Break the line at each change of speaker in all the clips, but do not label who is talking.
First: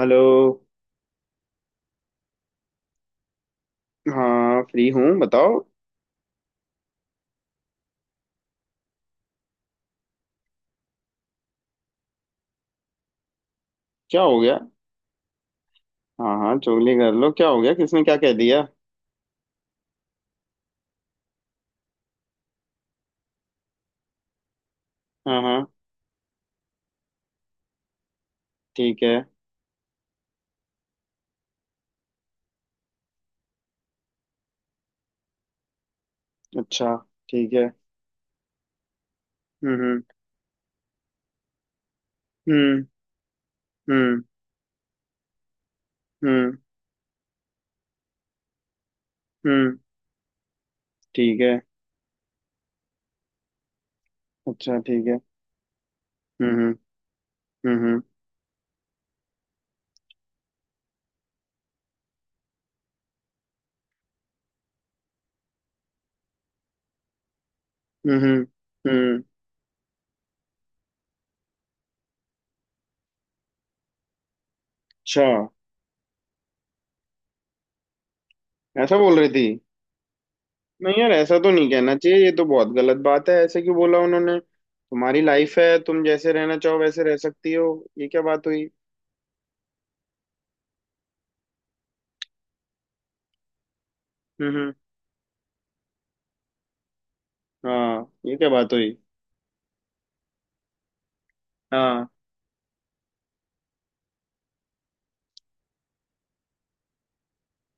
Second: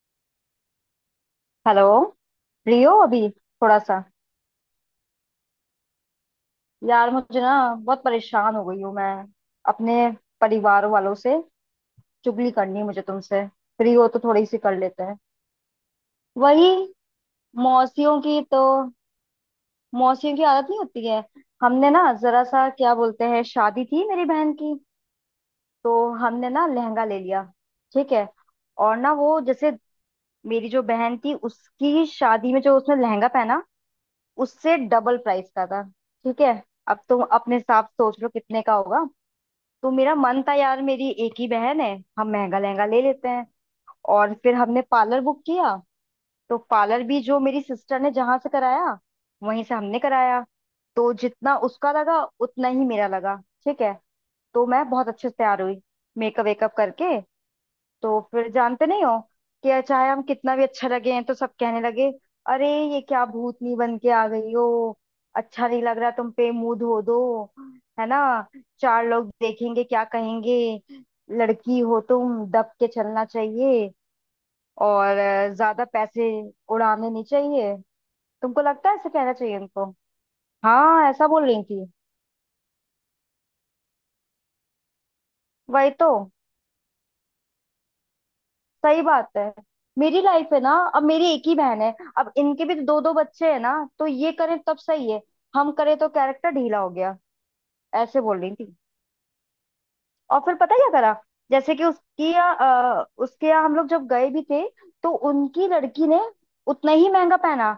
Hello.
Hello. Free हो अभी थोड़ा सा?
हाँ, फ्री हूँ, बताओ।
यार मुझे ना बहुत परेशान हो गई हूँ मैं। अपने परिवार वालों से चुगली करनी है मुझे तुमसे। फ्री हो तो
क्या हो
थोड़ी
गया।
सी कर लेते हैं।
हाँ हाँ,
वही
चुगली कर लो, क्या हो गया, किसने क्या
मौसियों
कह
की तो,
दिया।
मौसियों की आदत नहीं होती है। हमने ना जरा सा, क्या बोलते हैं, शादी थी मेरी बहन की।
हाँ हाँ,
तो हमने ना लहंगा ले लिया, ठीक है। और
ठीक
ना
है।
वो जैसे, मेरी जो बहन थी उसकी शादी में जो उसने लहंगा पहना, उससे डबल प्राइस का था। ठीक है,
अच्छा,
अब तुम
ठीक
अपने
है।
हिसाब से सोच लो कितने का होगा। तो
हम्म।
मेरा मन था यार, मेरी एक ही बहन है, हम महंगा
हम्म।
लहंगा ले लेते हैं।
हम्म।
और फिर हमने पार्लर बुक किया।
हम्म। हम्म।
तो पार्लर भी जो मेरी सिस्टर ने जहां से कराया वहीं से
हम्म,
हमने कराया। तो
ठीक
जितना
है।
उसका लगा उतना ही मेरा लगा, ठीक है। तो
अच्छा,
मैं
ठीक
बहुत
है।
अच्छे से तैयार हुई, मेकअप
हम्म।
वेकअप करके।
हम्म। हम्म।
तो फिर जानते नहीं हो कि चाहे हम कितना भी अच्छा लगे हैं, तो सब कहने लगे, अरे ये क्या भूतनी बन के आ गई हो, अच्छा नहीं लग रहा तुम पे, मुंह धो दो, है
हम्म।
ना।
हम्म।
चार
हम्म,
लोग देखेंगे क्या कहेंगे, लड़की हो तुम, दब के चलना चाहिए। और
अच्छा।
ज्यादा पैसे उड़ाने नहीं चाहिए। तुमको लगता है
ऐसा
ऐसे
बोल रही
कहना
थी।
चाहिए उनको?
नहीं
हाँ,
यार,
ऐसा
ऐसा
बोल
तो
रही
नहीं
थी।
कहना चाहिए, ये तो बहुत गलत बात है, ऐसे क्यों बोला उन्होंने। तुम्हारी लाइफ है,
वही
तुम
तो,
जैसे रहना चाहो वैसे रह सकती हो। ये क्या बात हुई।
सही बात है। मेरी लाइफ है ना, अब मेरी एक ही बहन है। अब इनके भी दो दो बच्चे हैं ना, तो ये करें
हम्म।
तब सही है, हम करें तो कैरेक्टर ढीला हो गया।
हाँ,
ऐसे
ये
बोल
क्या
रही
बात
थी।
हुई।
और फिर पता है क्या करा? जैसे कि
हाँ।
उसकी यहाँ, उसके यहाँ हम लोग जब गए भी थे, तो उनकी लड़की ने उतना ही महंगा पहना,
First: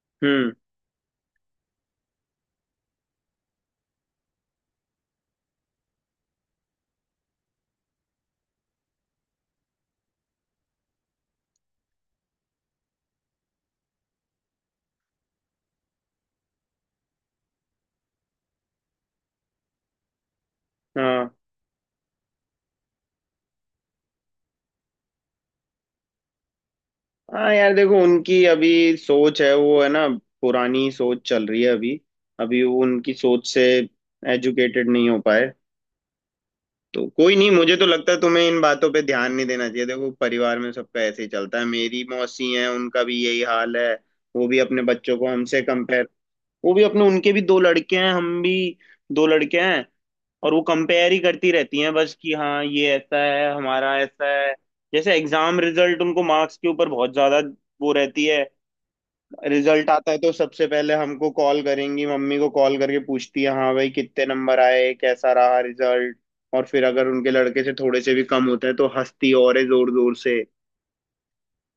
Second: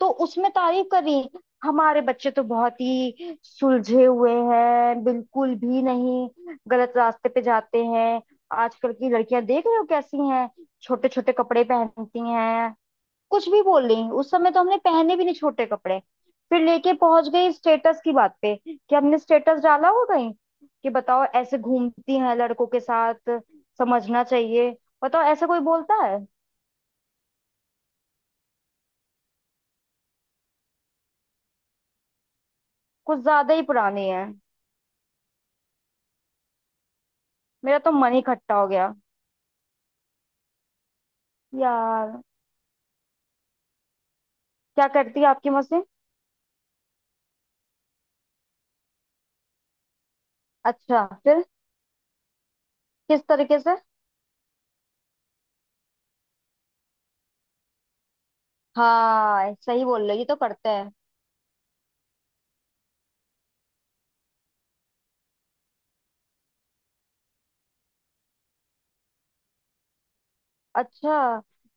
तो उसमें
हम्म।
तारीफ कर रही। हमारे बच्चे तो बहुत ही सुलझे हुए हैं, बिल्कुल भी नहीं गलत रास्ते पे जाते हैं। आजकल की लड़कियां देख रहे हो कैसी हैं, छोटे छोटे कपड़े पहनती हैं। कुछ भी बोल रही। उस समय तो हमने पहने भी नहीं छोटे कपड़े। फिर लेके पहुंच गई स्टेटस की बात पे, कि हमने स्टेटस डाला हो कहीं, कि बताओ
हाँ।
ऐसे घूमती हैं लड़कों के साथ। समझना चाहिए। बताओ ऐसा कोई बोलता है?
हाँ यार, देखो उनकी अभी सोच है, वो है ना, पुरानी सोच चल रही है अभी। अभी वो उनकी
कुछ
सोच
ज्यादा
से
ही पुरानी है।
एजुकेटेड नहीं हो पाए। तो कोई नहीं, मुझे
मेरा
तो
तो
लगता
मन
है
ही
तुम्हें
खट्टा
इन
हो
बातों
गया
पे ध्यान नहीं देना चाहिए। देखो परिवार में सबका ऐसे ही चलता है, मेरी
यार।
मौसी हैं, उनका भी यही हाल है। वो भी अपने
क्या
बच्चों
करती है
को
आपकी
हमसे
मशीन?
कंपेयर, वो भी अपने उनके भी दो लड़के हैं, हम भी दो लड़के हैं। और वो
अच्छा
कंपेयर ही
फिर
करती रहती हैं, बस कि हाँ ये ऐसा
किस
है,
तरीके से?
हमारा ऐसा है। जैसे एग्जाम रिजल्ट, उनको मार्क्स के ऊपर बहुत ज्यादा वो रहती है।
हाँ, सही
रिजल्ट
बोल
आता
रहे
है
हो, ये
तो
तो
सबसे
करते हैं।
पहले हमको कॉल करेंगी, मम्मी को कॉल करके पूछती है, हाँ भाई कितने नंबर आए, कैसा रहा रिजल्ट। और फिर अगर उनके लड़के से थोड़े से भी कम होता है तो हंसती और है जोर जोर से।
अच्छा,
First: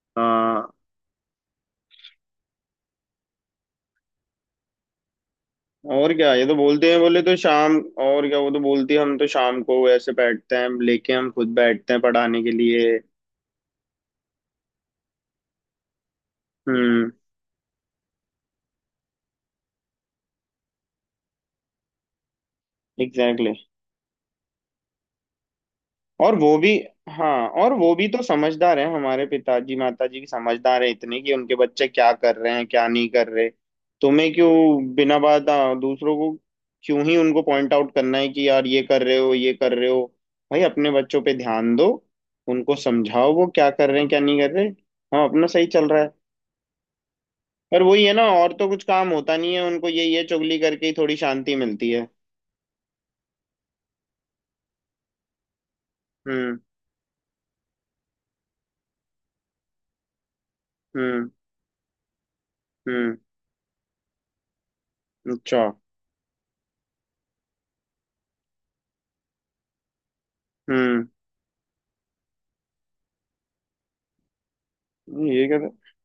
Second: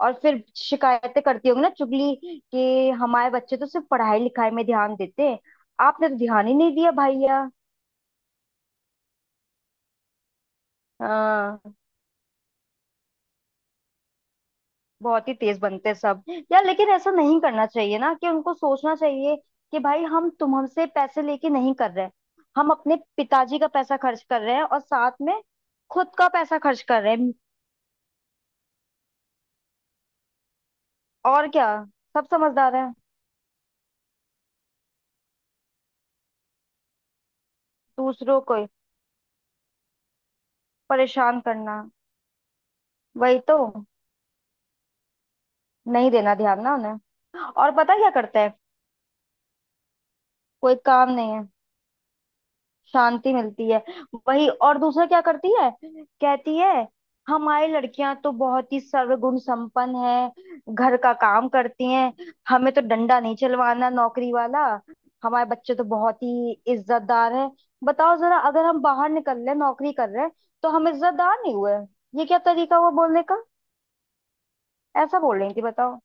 और फिर
हाँ।
शिकायतें करती होंगी ना, चुगली कि हमारे बच्चे तो सिर्फ पढ़ाई लिखाई में ध्यान देते हैं, आपने
और
तो
क्या, ये
ध्यान ही
तो
नहीं
बोलते
दिया
हैं, बोले तो
भैया।
शाम। और क्या, वो तो बोलती है हम तो शाम को ऐसे बैठते हैं लेके, हम खुद
हाँ,
बैठते हैं पढ़ाने के लिए।
बहुत ही तेज बनते हैं सब। यार लेकिन
हम्म।
ऐसा नहीं करना चाहिए ना, कि उनको सोचना चाहिए कि भाई हम तुम हमसे पैसे लेके नहीं कर रहे, हम अपने
एग्जैक्टली।
पिताजी का पैसा खर्च कर रहे हैं और साथ में खुद का
और वो
पैसा
भी
खर्च कर रहे हैं।
हाँ, और वो भी तो समझदार है, हमारे पिताजी माताजी समझदार है इतने कि
और
उनके
क्या,
बच्चे क्या
सब
कर रहे हैं
समझदार
क्या
हैं।
नहीं कर रहे। तुम्हें क्यों बिना बात दूसरों को क्यों ही उनको पॉइंट आउट करना है
दूसरों
कि
को
यार ये कर रहे हो ये कर रहे हो। भाई अपने बच्चों पे
परेशान
ध्यान
करना,
दो, उनको समझाओ
वही
वो
तो।
क्या कर रहे हैं क्या नहीं कर रहे। हाँ अपना सही चल रहा
नहीं
है।
देना ध्यान ना उन्हें। और
पर
पता है
वही
क्या
है ना,
करते
और
हैं?
तो कुछ काम होता नहीं है उनको, ये चुगली
कोई
करके ही
काम
थोड़ी
नहीं है,
शांति मिलती है।
शांति मिलती है। वही, और दूसरा क्या करती है, कहती
हम्म।
है हमारी लड़कियां तो बहुत ही सर्वगुण संपन्न है, घर का
हम्म।
काम करती हैं, हमें तो
हम्म।
डंडा नहीं चलवाना नौकरी वाला, हमारे
अच्छा।
बच्चे तो बहुत ही इज्जतदार है। बताओ जरा, अगर हम बाहर निकल रहे हैं नौकरी कर रहे हैं तो हम
हम्म।
इज्जतदार नहीं हुए? ये क्या तरीका हुआ बोलने का? ऐसा बोल
ये
रही थी,
कर।
बताओ।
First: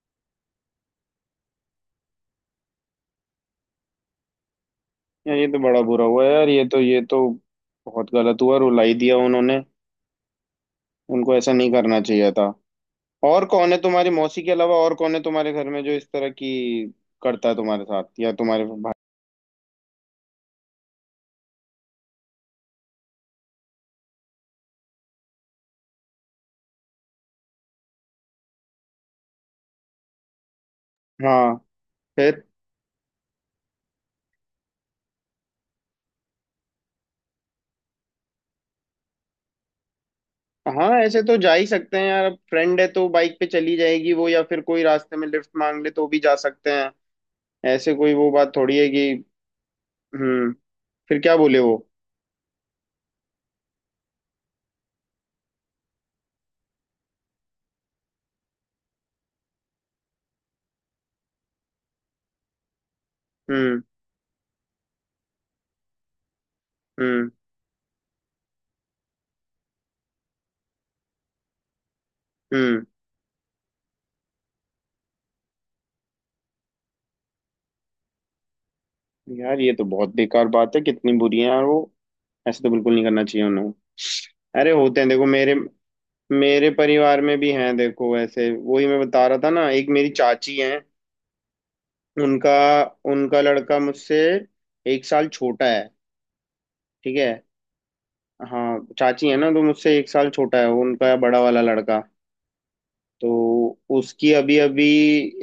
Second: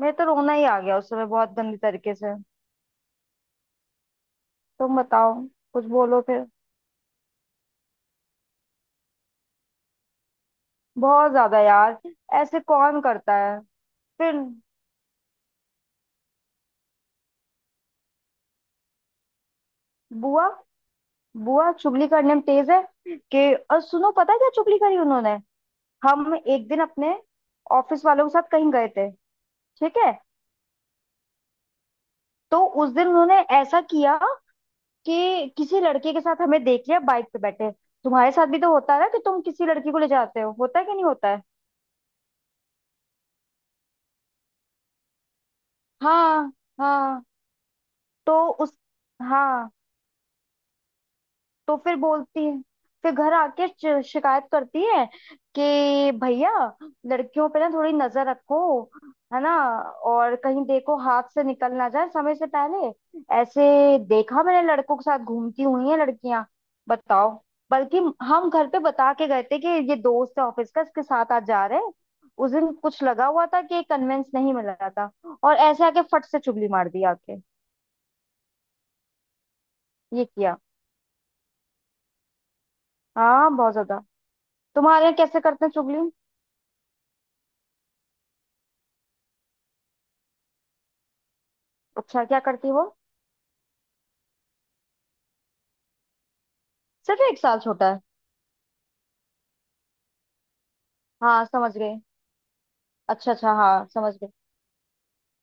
मेरे तो रोना ही आ गया उस समय, बहुत गंदी तरीके से। तुम बताओ,
यार ये तो बड़ा
कुछ
बुरा
बोलो
हुआ
फिर।
यार, ये तो, ये तो बहुत गलत हुआ, रुलाई दिया उन्होंने।
बहुत
उनको ऐसा
ज्यादा
नहीं
यार।
करना चाहिए था।
ऐसे कौन करता
और
है?
कौन है तुम्हारी
फिर
मौसी के अलावा, और कौन है तुम्हारे घर में जो इस तरह की करता है तुम्हारे साथ या तुम्हारे भाई।
बुआ, बुआ चुगली करने में तेज है कि। और सुनो, पता है क्या चुगली करी उन्होंने। हम एक दिन अपने ऑफिस वालों के साथ कहीं गए थे, ठीक है।
हाँ। फिर।
तो उस दिन उन्होंने ऐसा किया कि किसी लड़के के साथ हमें देख लिया बाइक पे बैठे। तुम्हारे साथ भी तो होता है ना, कि तुम किसी लड़की को ले जाते हो, होता है
हाँ
कि नहीं
ऐसे
होता
तो
है?
जा ही सकते हैं यार, अब फ्रेंड है तो बाइक पे चली जाएगी वो, या फिर कोई रास्ते में लिफ्ट मांग ले तो भी जा
हाँ,
सकते हैं।
हाँ।
ऐसे कोई वो
तो
बात
उस,
थोड़ी है कि।
हाँ,
हम्म। फिर क्या बोले वो।
तो फिर बोलती है। फिर घर आके शिकायत करती है कि भैया, लड़कियों पे ना थोड़ी नजर रखो, है ना, और कहीं देखो हाथ से निकल ना जाए समय से पहले।
हम्म
ऐसे। देखा मैंने लड़कों के साथ घूमती हुई है लड़कियां,
हम्म।
बताओ। बल्कि हम घर पे बता के गए थे कि ये दोस्त है ऑफिस का, इसके साथ आज जा रहे हैं, उस दिन
हम्म।
कुछ लगा हुआ था कि कन्वेंस नहीं मिला था। और ऐसे आके फट से चुगली मार दी आके।
यार ये तो बहुत
ये
बेकार
किया।
बात है, कितनी बुरी है यार वो। ऐसे तो बिल्कुल नहीं करना चाहिए
हाँ,
उन्हें।
बहुत ज्यादा।
अरे होते
तुम्हारे
हैं,
यहाँ
देखो
कैसे
मेरे
करते हैं चुगली?
मेरे परिवार में भी हैं, देखो ऐसे वही मैं बता रहा था ना, एक मेरी चाची हैं।
अच्छा, क्या
उनका
करती वो?
उनका लड़का मुझसे एक साल छोटा है, ठीक
सिर्फ
है।
एक साल छोटा है?
हाँ चाची है ना, तो मुझसे एक साल छोटा है वो, उनका बड़ा
हाँ
वाला
समझ गई,
लड़का।
अच्छा अच्छा
तो
हाँ समझ गई।
उसकी अभी अभी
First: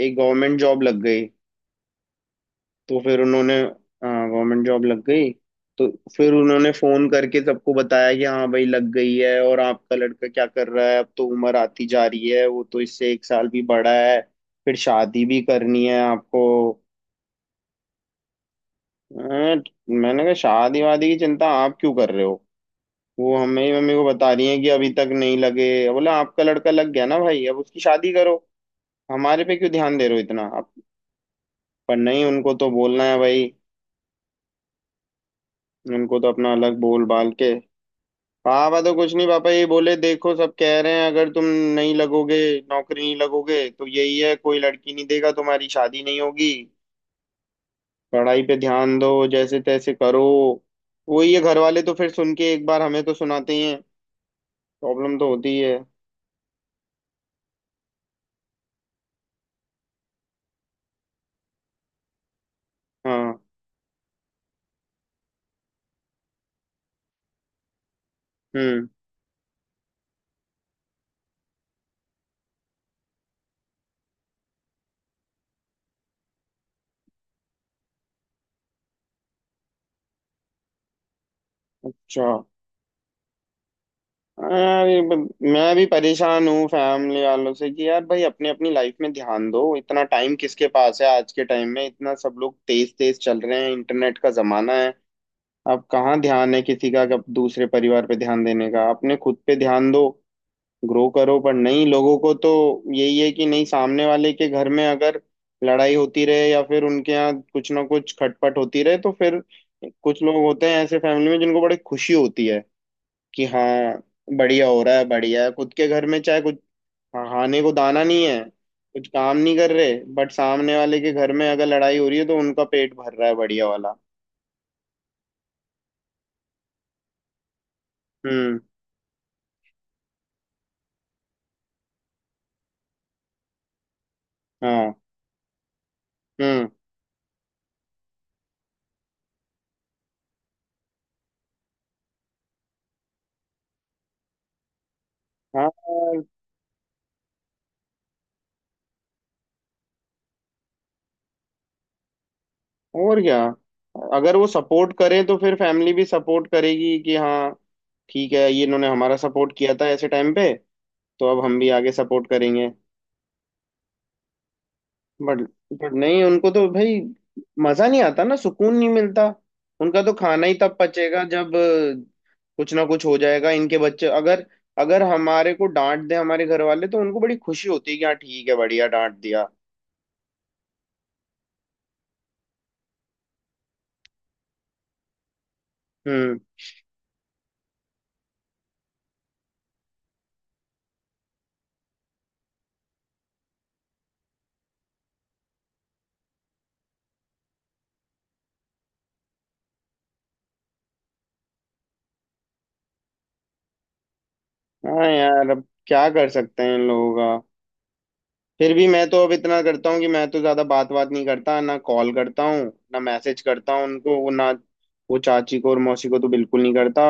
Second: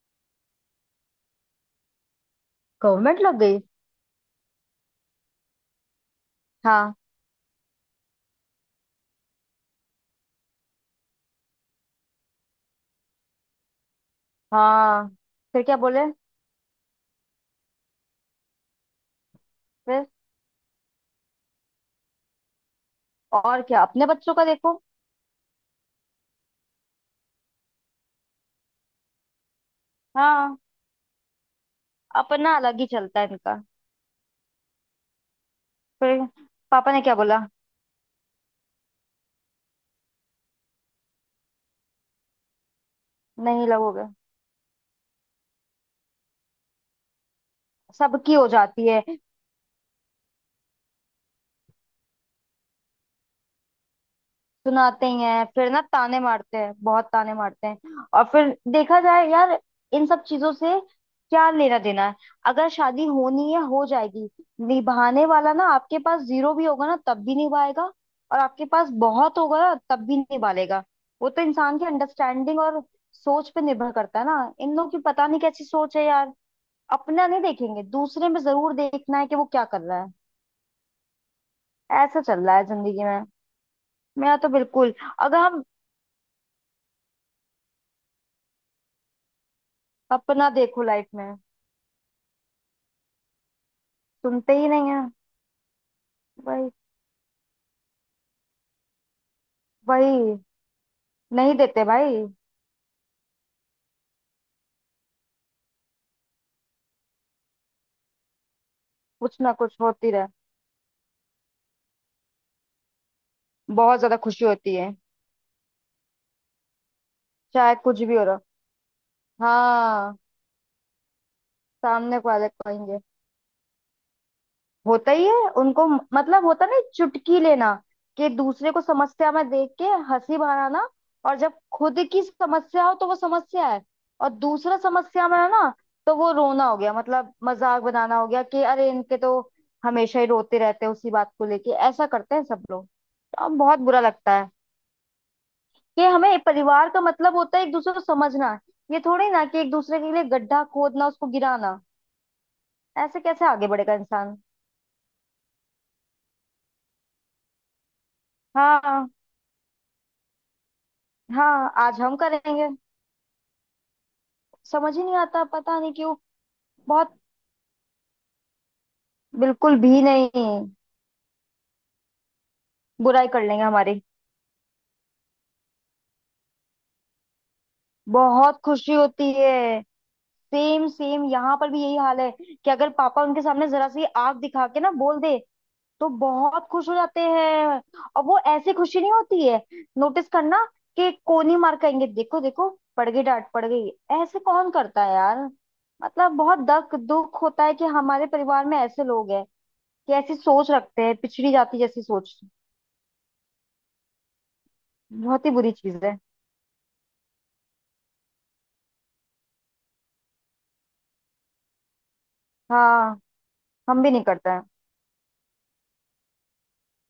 एक गवर्नमेंट जॉब लग गई। तो
गवर्नमेंट
फिर
लग गई।
उन्होंने गवर्नमेंट जॉब लग गई तो फिर उन्होंने
हाँ।
फोन करके सबको बताया कि हाँ भाई लग गई है, और आपका लड़का क्या कर रहा है, अब तो उम्र आती जा रही है, वो तो इससे एक साल भी बड़ा है, फिर
हाँ,
शादी भी
फिर क्या
करनी है
बोले
आपको। अं,
फिर?
मैंने कहा शादी वादी की चिंता आप क्यों कर रहे हो, वो
और
हमें ही
क्या,
मम्मी को
अपने
बता
बच्चों का
रही है कि
देखो।
अभी तक नहीं लगे। बोला आपका लड़का लग गया ना भाई, अब उसकी शादी करो, हमारे पे क्यों ध्यान दे रहे हो इतना
हाँ,
आप। पर नहीं, उनको
अपना
तो
अलग ही
बोलना है
चलता है
भाई,
इनका।
उनको
फिर
तो अपना अलग
पापा ने
बोल
क्या
बाल के।
बोला?
हाँ मैं तो कुछ नहीं, पापा ये बोले देखो सब कह रहे हैं अगर तुम नहीं लगोगे, नौकरी नहीं
नहीं
लगोगे तो
लगोगे?
यही है, कोई लड़की नहीं देगा, तुम्हारी शादी नहीं होगी,
सबकी
पढ़ाई
हो
पे
जाती
ध्यान
है।
दो जैसे तैसे करो। वही है, घर वाले तो फिर सुन के एक बार हमें तो सुनाते ही हैं।
सुनाते
प्रॉब्लम
ही
तो
हैं
होती ही
फिर
है।
ना, ताने मारते हैं, बहुत ताने मारते हैं। और फिर देखा जाए यार, इन सब चीजों से क्या लेना देना है? अगर शादी
हाँ।
होनी है हो जाएगी। निभाने वाला ना, आपके पास जीरो भी होगा ना तब भी निभाएगा, और आपके
हम्म।
पास बहुत होगा ना तब भी निभा लेगा। वो तो इंसान की अंडरस्टैंडिंग और सोच पे निर्भर करता है ना। इन लोगों की पता नहीं कैसी सोच है यार, अपना नहीं देखेंगे दूसरे में जरूर देखना है कि वो क्या कर रहा है। ऐसा
अच्छा।
चल रहा है जिंदगी में। मेरा तो
हाँ,
बिल्कुल। अगर हम
मैं भी परेशान हूँ फैमिली वालों से कि यार भाई अपनी अपनी लाइफ में ध्यान दो, इतना टाइम
अपना
किसके
देखो
पास है
लाइफ में,
आज के टाइम में, इतना सब लोग तेज तेज चल रहे हैं, इंटरनेट का
सुनते ही
जमाना
नहीं
है।
है।
अब कहाँ ध्यान है
भाई,
किसी का कब दूसरे परिवार पे ध्यान देने का, अपने खुद पे ध्यान
भाई,
दो, ग्रो करो। पर
नहीं देते
नहीं,
भाई।
लोगों को तो यही है कि नहीं, सामने वाले के घर में अगर लड़ाई होती रहे या फिर उनके यहाँ कुछ ना कुछ खटपट होती रहे तो
कुछ
फिर,
ना कुछ होती
कुछ
रहे,
लोग होते हैं ऐसे फैमिली में जिनको बड़ी खुशी होती है कि
बहुत
हाँ
ज्यादा खुशी
बढ़िया
होती
हो
है।
रहा है, बढ़िया है। खुद के घर में चाहे कुछ खाने को
चाहे कुछ
दाना
भी हो
नहीं
रहा।
है, कुछ काम नहीं कर रहे,
हाँ,
बट सामने वाले के घर में अगर लड़ाई हो रही
सामने
है
को
तो
वाले
उनका पेट
कहेंगे,
भर रहा है बढ़िया वाला।
होता ही है उनको, मतलब होता नहीं, चुटकी लेना कि
हम्म।
दूसरे को समस्या में देख के हंसी बनाना। और जब खुद की समस्या हो तो वो समस्या है, और दूसरा
हाँ।
समस्या में है ना तो वो रोना
हम्म।
हो गया, मतलब मजाक बनाना हो गया कि अरे इनके तो हमेशा ही रोते रहते हैं उसी बात को लेके। ऐसा करते हैं सब लोग, तो अब बहुत बुरा लगता है
हाँ
कि हमें, परिवार का मतलब होता है एक दूसरे को समझना, ये थोड़ी ना कि एक दूसरे के लिए गड्ढा खोदना, उसको गिराना। ऐसे
और क्या,
कैसे आगे बढ़ेगा
अगर
इंसान?
वो सपोर्ट करें तो फिर फैमिली भी सपोर्ट करेगी कि हाँ ठीक है, ये इन्होंने
हाँ।
हमारा सपोर्ट किया था ऐसे टाइम पे, तो अब हम भी
हाँ,
आगे
आज हम
सपोर्ट करेंगे।
करेंगे। समझ ही नहीं
बट
आता पता
बट
नहीं क्यों।
नहीं उनको तो भाई
बहुत।
मजा नहीं आता ना, सुकून नहीं मिलता।
बिल्कुल
उनका
भी
तो
नहीं।
खाना ही तब पचेगा जब कुछ ना कुछ हो
बुराई कर
जाएगा
लेंगे
इनके
हमारी।
बच्चे अगर, अगर हमारे को डांट दे हमारे घर वाले तो उनको बड़ी खुशी होती है कि हाँ ठीक है,
बहुत
बढ़िया
खुशी
डांट
होती
दिया।
है। सेम सेम, यहाँ पर भी यही हाल है कि अगर पापा उनके सामने जरा सी आग दिखा के ना बोल दे, तो
हम्म।
बहुत खुश हो जाते हैं। और वो ऐसी खुशी नहीं होती है, नोटिस करना, कि कोनी मार कहेंगे, देखो देखो पड़ गई डांट, पड़ गई। ऐसे कौन करता है यार? मतलब बहुत दख, दुख होता है कि हमारे परिवार में ऐसे लोग हैं कि ऐसी सोच रखते हैं, पिछड़ी जाति जैसी सोच।
हाँ
बहुत
यार
ही
अब
बुरी चीज
क्या
है।
कर सकते हैं इन लोगों का। फिर भी मैं तो अब इतना करता हूँ कि मैं तो ज्यादा बात बात नहीं करता, ना कॉल करता हूँ, ना
हाँ,
मैसेज करता हूँ
हम भी नहीं
उनको, ना
करते हैं।
वो चाची को और मौसी को तो बिल्कुल नहीं करता।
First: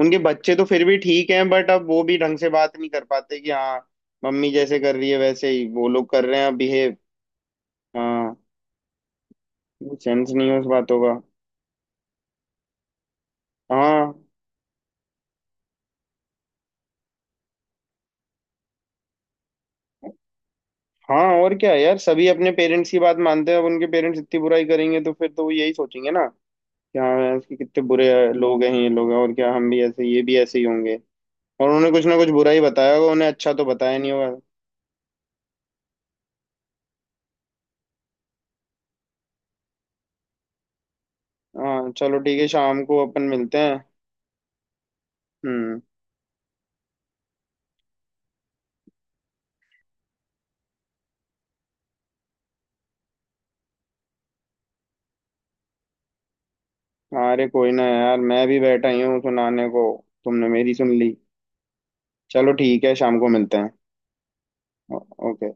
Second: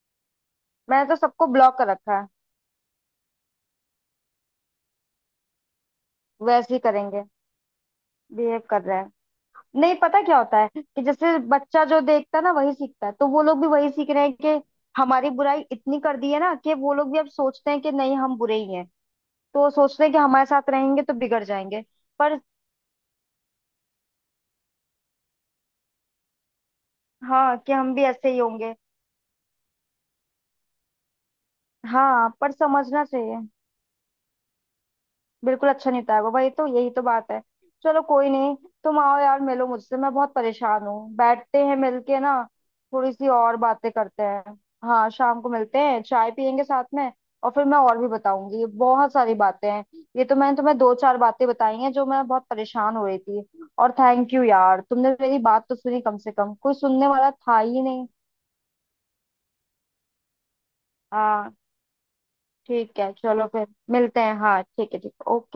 उनके बच्चे तो फिर भी
मैंने तो
ठीक
सबको
हैं बट
ब्लॉक
अब
कर
वो भी
रखा है।
ढंग से बात नहीं कर पाते कि हाँ मम्मी जैसे कर रही है वैसे ही वो लोग कर रहे हैं
वैसे ही
बिहेव।
करेंगे,
हाँ।
बिहेव कर रहे हैं। नहीं पता
सेंस
क्या
नहीं है
होता
उस
है
बातों
कि
का।
जैसे बच्चा जो देखता है ना वही सीखता है, तो वो लोग भी वही सीख
हाँ।
रहे हैं कि, हमारी बुराई इतनी कर दी है ना कि वो लोग भी अब सोचते हैं कि नहीं, हम बुरे ही हैं। तो वो सोचते हैं कि हमारे साथ रहेंगे तो
हाँ
बिगड़
और क्या
जाएंगे।
यार, सभी
पर,
अपने पेरेंट्स की बात मानते हैं, अब उनके पेरेंट्स इतनी बुराई करेंगे तो फिर तो वो यही सोचेंगे ना कि हाँ इसके
हाँ, कि
कितने
हम भी
बुरे
ऐसे ही
लोग हैं
होंगे।
ये लोग, और क्या, हम भी ऐसे, ये भी ऐसे ही होंगे। और उन्होंने कुछ ना
हाँ
कुछ बुरा
पर
ही बताया
समझना
होगा उन्हें,
चाहिए।
अच्छा तो बताया नहीं होगा।
बिल्कुल अच्छा नहीं होता है वो, वही तो, यही तो बात है। चलो कोई नहीं, तुम आओ यार, मिलो मुझसे, मैं बहुत परेशान हूँ, बैठते हैं
हाँ चलो
मिलके
ठीक
ना,
है, शाम को
थोड़ी
अपन
सी और
मिलते हैं।
बातें करते हैं। हाँ, शाम को मिलते
हम्म।
हैं, चाय पियेंगे साथ में। और फिर मैं और भी बताऊंगी, ये बहुत सारी बातें हैं। ये तो मैंने तुम्हें दो चार बातें बताई हैं, जो मैं बहुत परेशान हो रही थी। और थैंक यू यार, तुमने मेरी बात तो सुनी, कम से कम, कोई सुनने वाला
अरे
था
कोई ना
ही नहीं।
यार, मैं भी बैठा ही हूँ सुनाने को, तुमने मेरी सुन ली।
हाँ
चलो ठीक है
ठीक है,
शाम को
चलो
मिलते
फिर
हैं।
मिलते हैं, हाँ ठीक है,
ओ-
ठीक है,
ओके।
ओके।